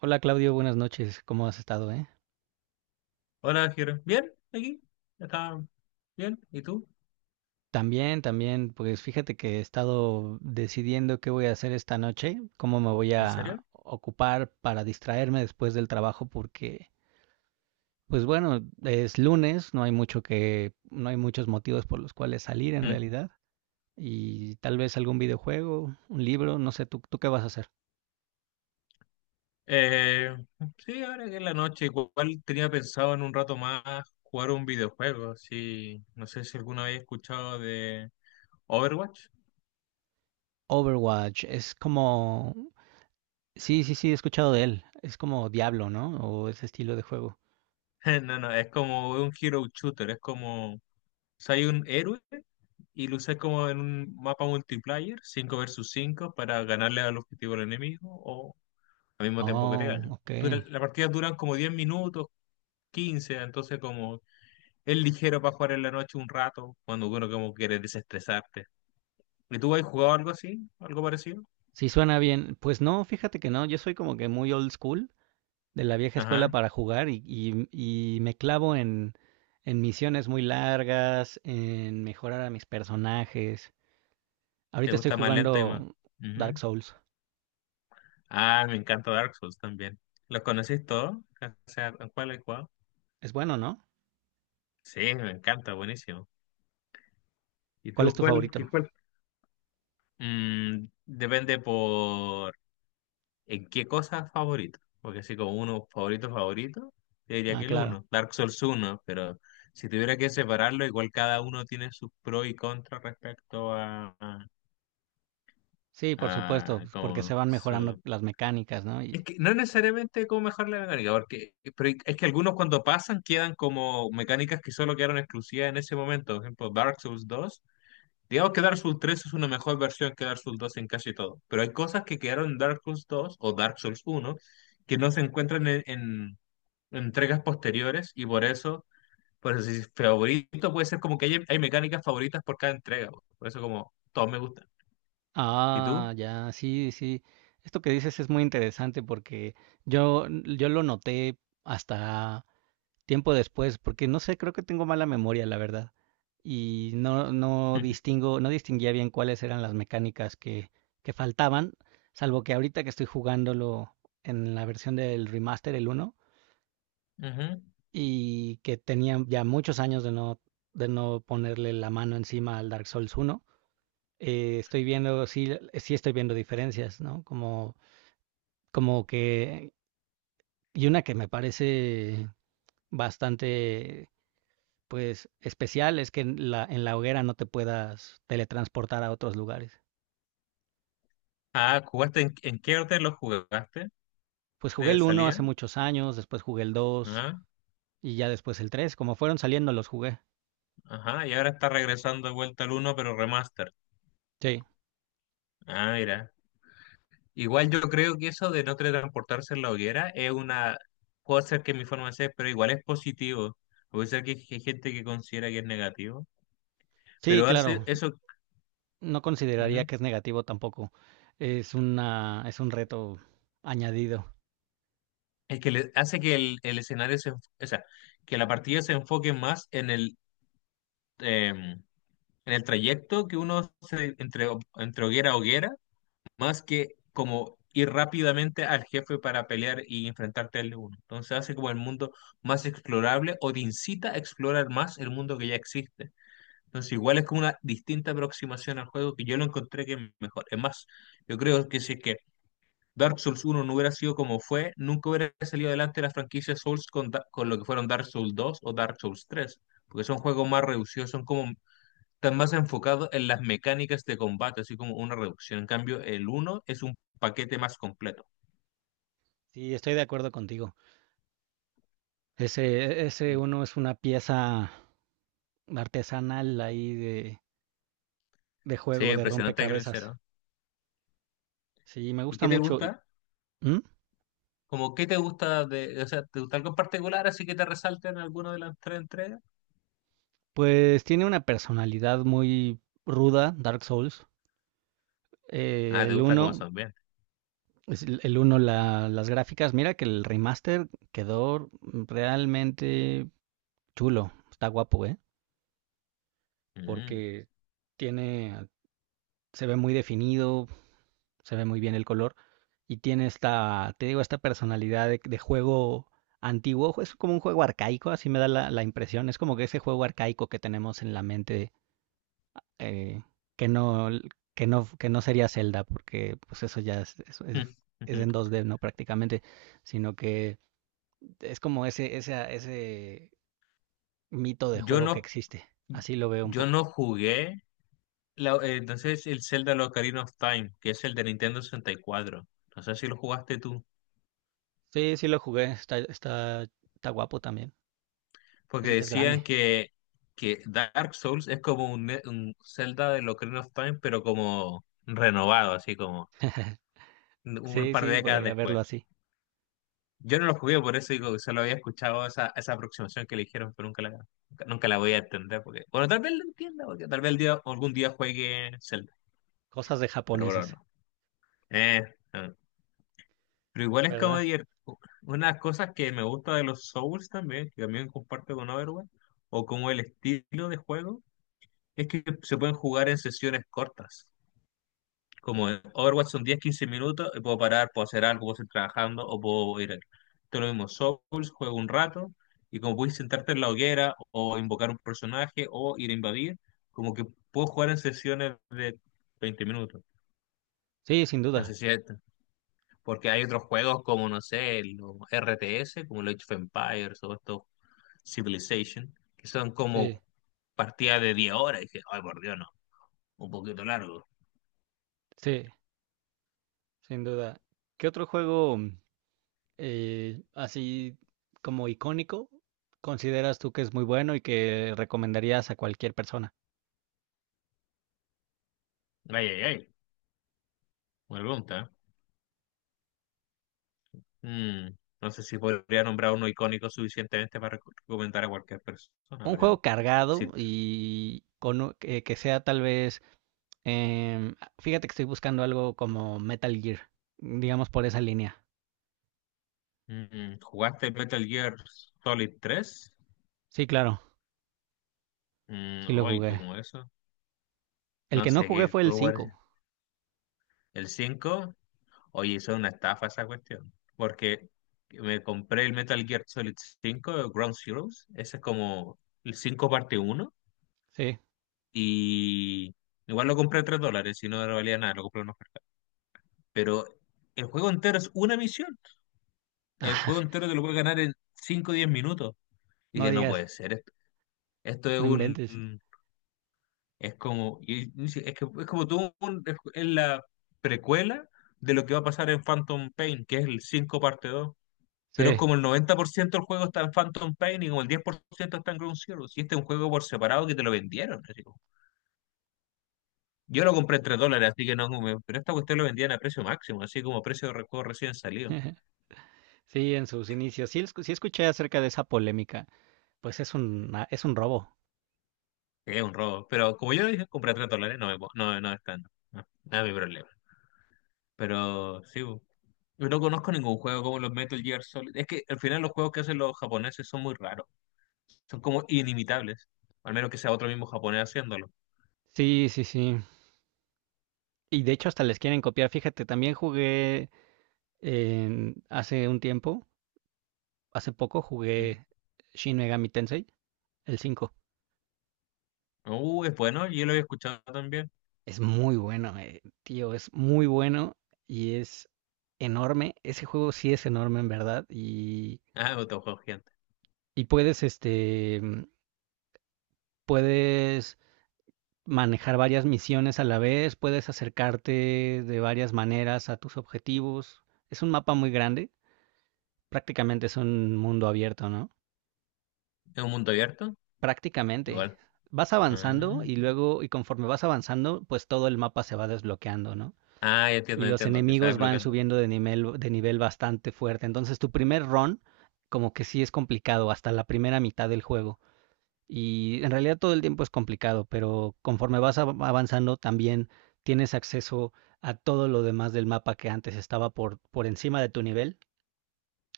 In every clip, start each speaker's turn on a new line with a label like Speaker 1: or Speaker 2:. Speaker 1: Hola Claudio, buenas noches. ¿Cómo has estado,
Speaker 2: Hola, Jero. ¿Bien? ¿Aquí? ¿Está bien? ¿Y tú?
Speaker 1: También, también, pues fíjate que he estado decidiendo qué voy a hacer esta noche, cómo me voy
Speaker 2: ¿En
Speaker 1: a
Speaker 2: serio?
Speaker 1: ocupar para distraerme después del trabajo porque pues bueno, es lunes, no hay mucho que no hay muchos motivos por los cuales salir en
Speaker 2: Mm.
Speaker 1: realidad, y tal vez algún videojuego, un libro, no sé. ¿Tú qué vas a hacer?
Speaker 2: Eh, sí, ahora que es la noche, igual tenía pensado en un rato más jugar un videojuego. Sí, no sé si alguna vez he escuchado de Overwatch.
Speaker 1: Overwatch es como... Sí, sí, sí, he escuchado de él. Es como Diablo, ¿no? O ese estilo de juego.
Speaker 2: No, no, es como un hero shooter, es como, o un héroe y lo usas como en un mapa multiplayer, 5 versus 5 para ganarle al objetivo al enemigo o al mismo tiempo que te
Speaker 1: Oh,
Speaker 2: ganen.
Speaker 1: ok.
Speaker 2: La partida duran como 10 minutos, 15, entonces como es ligero para jugar en la noche un rato, cuando uno como quiere desestresarte. ¿Y tú has jugado algo así? ¿Algo parecido?
Speaker 1: Si suena bien. Pues no, fíjate que no, yo soy como que muy old school, de la vieja escuela
Speaker 2: Ajá.
Speaker 1: para jugar, y me clavo en misiones muy largas, en mejorar a mis personajes.
Speaker 2: ¿Te
Speaker 1: Ahorita estoy
Speaker 2: gusta más lento y
Speaker 1: jugando
Speaker 2: más?
Speaker 1: Dark
Speaker 2: Ujú.
Speaker 1: Souls.
Speaker 2: Ah, me encanta Dark Souls también. ¿Los conocís todos? O sea, ¿a ¿cuál has jugado?
Speaker 1: Es bueno, ¿no?
Speaker 2: Sí, me encanta, buenísimo. ¿Y
Speaker 1: ¿Cuál es
Speaker 2: tú
Speaker 1: tu
Speaker 2: cuál?
Speaker 1: favorito?
Speaker 2: ¿Cuál? Depende por. ¿En qué cosa favorito? Porque así como uno favorito, favorito, te diría
Speaker 1: Ah,
Speaker 2: que el
Speaker 1: claro.
Speaker 2: uno, Dark Souls uno. Pero si tuviera que separarlo, igual cada uno tiene sus pros y contras respecto
Speaker 1: Sí, por supuesto,
Speaker 2: a
Speaker 1: pues, porque se
Speaker 2: como
Speaker 1: van mejorando
Speaker 2: su...
Speaker 1: las mecánicas, ¿no?
Speaker 2: Es
Speaker 1: Y...
Speaker 2: que no necesariamente como mejor la mecánica, porque pero es que algunos cuando pasan quedan como mecánicas que solo quedaron exclusivas en ese momento. Por ejemplo, Dark Souls dos. Digamos que Dark Souls 3 es una mejor versión que Dark Souls 2 en casi todo, pero hay cosas que quedaron en Dark Souls 2 o Dark Souls 1 que no se encuentran en entregas posteriores y por eso si favorito puede ser como que hay mecánicas favoritas por cada entrega, po. Por eso como todos me gustan. ¿Y tú?
Speaker 1: Ah, ya, sí, sí. Esto que dices es muy interesante porque yo lo noté hasta... tiempo después, porque no sé, creo que tengo mala memoria, la verdad. Y no distinguía bien cuáles eran las mecánicas que faltaban, salvo que ahorita que estoy jugándolo en la versión del remaster, el uno,
Speaker 2: Ujú.
Speaker 1: y que tenía ya muchos años de no ponerle la mano encima al Dark Souls uno. Estoy viendo, sí, sí estoy viendo diferencias, ¿no? Como, como que... Y una que me parece bastante pues especial es que en la hoguera no te puedas teletransportar a otros lugares.
Speaker 2: Ah, ¿jugaste en qué orden los jugaste
Speaker 1: Pues jugué
Speaker 2: de
Speaker 1: el uno hace
Speaker 2: salida?
Speaker 1: muchos años, después jugué el dos
Speaker 2: Ajá,
Speaker 1: y ya después el tres. Como fueron saliendo los jugué.
Speaker 2: ajá, y ahora está regresando de vuelta al uno pero remaster.
Speaker 1: Sí,
Speaker 2: Ah, mira. Igual yo creo que eso de no teletransportarse en la hoguera es una, puede ser que mi forma de ser, pero igual es positivo. Puede ser que hay gente que considera que es negativo,
Speaker 1: sí,
Speaker 2: pero hace
Speaker 1: claro.
Speaker 2: eso,
Speaker 1: No consideraría
Speaker 2: ujú,
Speaker 1: que es negativo tampoco. Es una, es un reto añadido.
Speaker 2: es que le, hace que el escenario se, o sea, que la partida se enfoque más em, en el trayecto que uno se, entre hoguera a hoguera más que como ir rápidamente al jefe para pelear y enfrentarte al uno. Entonces hace como el mundo más explorable o te incita a explorar más el mundo que ya existe. Entonces igual es como una distinta aproximación al juego que yo lo encontré que es mejor. Es más, yo creo que si es que Dark Souls uno no hubiera sido como fue, nunca hubiera salido adelante la franquicia Souls con, con lo que fueron Dark Souls dos o Dark Souls 3 porque son juegos más reducidos, son como están más enfocados en las mecánicas de combate, así como una reducción. En cambio, el uno es un paquete más completo.
Speaker 1: Sí, estoy de acuerdo contigo. Ese
Speaker 2: Mm.
Speaker 1: uno es una pieza artesanal ahí de
Speaker 2: Sí,
Speaker 1: juego, de
Speaker 2: impresionante creo que lo
Speaker 1: rompecabezas.
Speaker 2: hicieron.
Speaker 1: Sí, me
Speaker 2: ¿Y
Speaker 1: gusta
Speaker 2: qué te
Speaker 1: mucho.
Speaker 2: gusta?
Speaker 1: ¿Mm?
Speaker 2: Como, ¿qué te gusta de, o sea, te gusta algo en particular así que te resalten en alguna de las tres entregas?
Speaker 1: Pues tiene una personalidad muy ruda, Dark Souls.
Speaker 2: Ah, te
Speaker 1: El
Speaker 2: gusta cómo
Speaker 1: uno
Speaker 2: son bien.
Speaker 1: es el 1, las gráficas. Mira que el remaster quedó realmente chulo, está guapo, ¿eh?
Speaker 2: Mm.
Speaker 1: Porque tiene, se ve muy definido, se ve muy bien el color, y tiene esta, te digo, esta personalidad de juego antiguo. Es como un juego arcaico, así me da la, la impresión. Es como que ese juego arcaico que tenemos en la mente, eh, que no, que no, que no sería Zelda, porque pues eso ya es en 2D, ¿no? Prácticamente. Sino que es como ese mito de
Speaker 2: Yo
Speaker 1: juego que
Speaker 2: no,
Speaker 1: existe. Así lo veo un
Speaker 2: yo
Speaker 1: poco.
Speaker 2: no jugué entonces el Zelda Ocarina of Time, que es el de Nintendo 64. No sé si lo jugaste tú.
Speaker 1: Sí, sí lo jugué, está, está, está guapo también.
Speaker 2: Porque
Speaker 1: Es grande.
Speaker 2: decían que Dark Souls es como un, un Zelda de Ocarina of Time, pero como renovado, así como un
Speaker 1: Sí,
Speaker 2: par de
Speaker 1: sí,
Speaker 2: décadas
Speaker 1: podría
Speaker 2: después.
Speaker 1: verlo así.
Speaker 2: Yo no lo jugué, por eso digo que solo había escuchado esa aproximación que le dijeron, pero nunca la voy a entender. Porque, bueno, tal vez la entienda, porque tal vez el día, algún día juegue Zelda,
Speaker 1: Cosas de
Speaker 2: pero bueno,
Speaker 1: japoneses,
Speaker 2: no. Eh, no Pero igual es como
Speaker 1: ¿verdad?
Speaker 2: una de las cosas que me gusta de los Souls también, que también comparto con Overwatch, o como el estilo de juego es que se pueden jugar en sesiones cortas. Como en Overwatch son 10, 15 minutos, y puedo parar, puedo hacer algo, puedo seguir trabajando o puedo ir. Todo lo mismo, Souls, juego un rato y como puedes sentarte en la hoguera o invocar un personaje o ir a invadir, como que puedo jugar en sesiones de 20 minutos.
Speaker 1: Sí, sin
Speaker 2: No
Speaker 1: duda.
Speaker 2: sé si es esto, porque hay otros juegos como, no sé, los RTS, como los Age of Empires o estos Civilization, que son
Speaker 1: Sí,
Speaker 2: como partidas de 10 horas. Y dije, ay, por Dios, no, un poquito largo.
Speaker 1: sí, sin duda. ¿Qué otro juego así como icónico consideras tú que es muy bueno y que recomendarías a cualquier persona?
Speaker 2: Ay, ay, ay. Buena pregunta. ¿Eh? Mm, no sé si podría nombrar uno icónico suficientemente para recomendar a cualquier persona,
Speaker 1: Un juego
Speaker 2: pero si
Speaker 1: cargado que sea tal vez, em, fíjate que estoy buscando algo como Metal Gear, digamos por esa línea.
Speaker 2: jugaste Metal Gear Solid tres,
Speaker 1: Sí, claro, sí lo
Speaker 2: hoy
Speaker 1: jugué.
Speaker 2: como eso,
Speaker 1: El
Speaker 2: no
Speaker 1: que no
Speaker 2: sé
Speaker 1: jugué
Speaker 2: qué
Speaker 1: fue el
Speaker 2: juego era
Speaker 1: 5.
Speaker 2: el cinco. Oye, eso es una estafa esa cuestión, porque me compré el Metal Gear Solid cinco Ground Zeroes, ese es como el 5 parte uno
Speaker 1: Sí.
Speaker 2: y igual lo compré a $3, si no, no valía nada, lo compré en oferta, pero el juego entero es una misión. El juego entero te lo puede ganar en 5 o 10 minutos. Y
Speaker 1: No
Speaker 2: que no
Speaker 1: digas,
Speaker 2: puede ser esto. Esto es
Speaker 1: no inventes.
Speaker 2: un. Es como. Y sí, es que es como tú. Es la precuela de lo que va a pasar en Phantom Pain, que es el 5 parte dos.
Speaker 1: Sí,
Speaker 2: Pero es como el 90% del juego está en Phantom Pain y como el 10% está en Ground Zero. Si este es un juego por separado que te lo vendieron, así como. Yo lo compré en $3, así que no. Pero esta cuestión lo vendían a precio máximo, así como precio de juego recién salido.
Speaker 1: sí, en sus inicios. Sí, sí escuché acerca de esa polémica. Pues es un, ah, es un robo.
Speaker 2: Es un robo. Pero como yo lo dije, compré a $3, no, me, no, no es tan. No, no es mi problema. Pero sí, bo. Yo no conozco ningún juego como los Metal Gear Solid. Es que al final los juegos que hacen los japoneses son muy raros. Son como inimitables. Al menos que sea otro mismo japonés haciéndolo.
Speaker 1: Sí, sí, sí. Y de hecho hasta les quieren copiar. Fíjate, también jugué hace un tiempo, hace poco
Speaker 2: Ujú.
Speaker 1: jugué Shin Megami Tensei, el 5.
Speaker 2: Es bueno, yo lo había escuchado también.
Speaker 1: Es muy bueno, tío, es muy bueno y es enorme. Ese juego sí es enorme en verdad,
Speaker 2: Ah, otro juego gigante.
Speaker 1: y puedes, este, mm, puedes manejar varias misiones a la vez, puedes acercarte de varias maneras a tus objetivos. Es un mapa muy grande, prácticamente es un mundo abierto, ¿no?
Speaker 2: ¿Es un mundo abierto?
Speaker 1: Prácticamente.
Speaker 2: Igual.
Speaker 1: Vas avanzando
Speaker 2: Ah,
Speaker 1: y luego, y conforme vas avanzando, pues todo el mapa se va desbloqueando, ¿no?
Speaker 2: Ah,
Speaker 1: Y
Speaker 2: ya
Speaker 1: los
Speaker 2: entiendo, que se va
Speaker 1: enemigos van
Speaker 2: desbloqueando.
Speaker 1: subiendo de nivel bastante fuerte. Entonces, tu primer run, como que sí es complicado, hasta la primera mitad del juego. Y en realidad todo el tiempo es complicado, pero conforme vas avanzando también tienes acceso a todo lo demás del mapa que antes estaba por encima de tu nivel.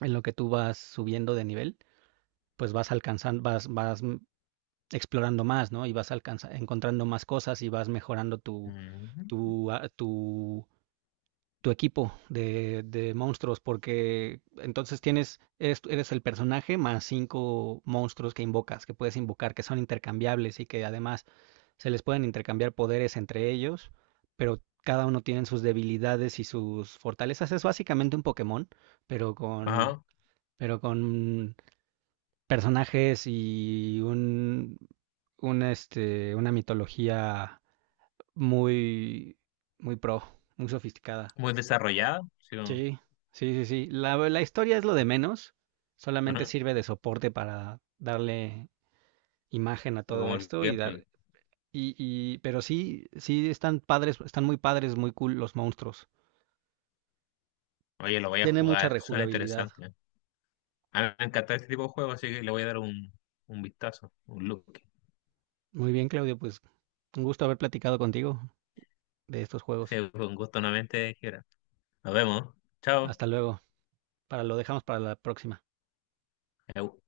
Speaker 1: En lo que tú vas subiendo de nivel, pues vas alcanzando, vas, vas explorando más, ¿no? Y vas encontrando más cosas, y vas mejorando
Speaker 2: Ujú.
Speaker 1: tu, ah, tu, tu equipo de monstruos, porque entonces tienes, eres, eres el personaje más cinco monstruos que invocas, que puedes invocar, que son intercambiables y que además se les pueden intercambiar poderes entre ellos, pero cada uno tiene sus debilidades y sus fortalezas. Es básicamente un Pokémon, pero con,
Speaker 2: Ajá,
Speaker 1: pero con personajes y un, este, una mitología muy, muy pro, muy sofisticada.
Speaker 2: muy desarrollado. Sí, como
Speaker 1: Sí, sí, sí, sí. La historia es lo de menos, solamente
Speaker 2: ajá,
Speaker 1: sirve de soporte para darle imagen a
Speaker 2: o
Speaker 1: todo
Speaker 2: como el
Speaker 1: esto y dar...
Speaker 2: gameplay.
Speaker 1: Y, y, pero sí, sí están padres, están muy padres, muy cool los monstruos.
Speaker 2: Oye, lo voy a
Speaker 1: Tiene mucha
Speaker 2: jugar, suena
Speaker 1: rejugabilidad.
Speaker 2: interesante. A mí me encanta este tipo de juegos, así que le voy a dar un, vistazo, un look.
Speaker 1: Muy bien, Claudio, pues un gusto haber platicado contigo de estos
Speaker 2: Sí,
Speaker 1: juegos.
Speaker 2: fue un gusto nuevamente, Gibran. Nos vemos. Chao.
Speaker 1: Hasta luego. Para lo dejamos para la próxima.
Speaker 2: Eu.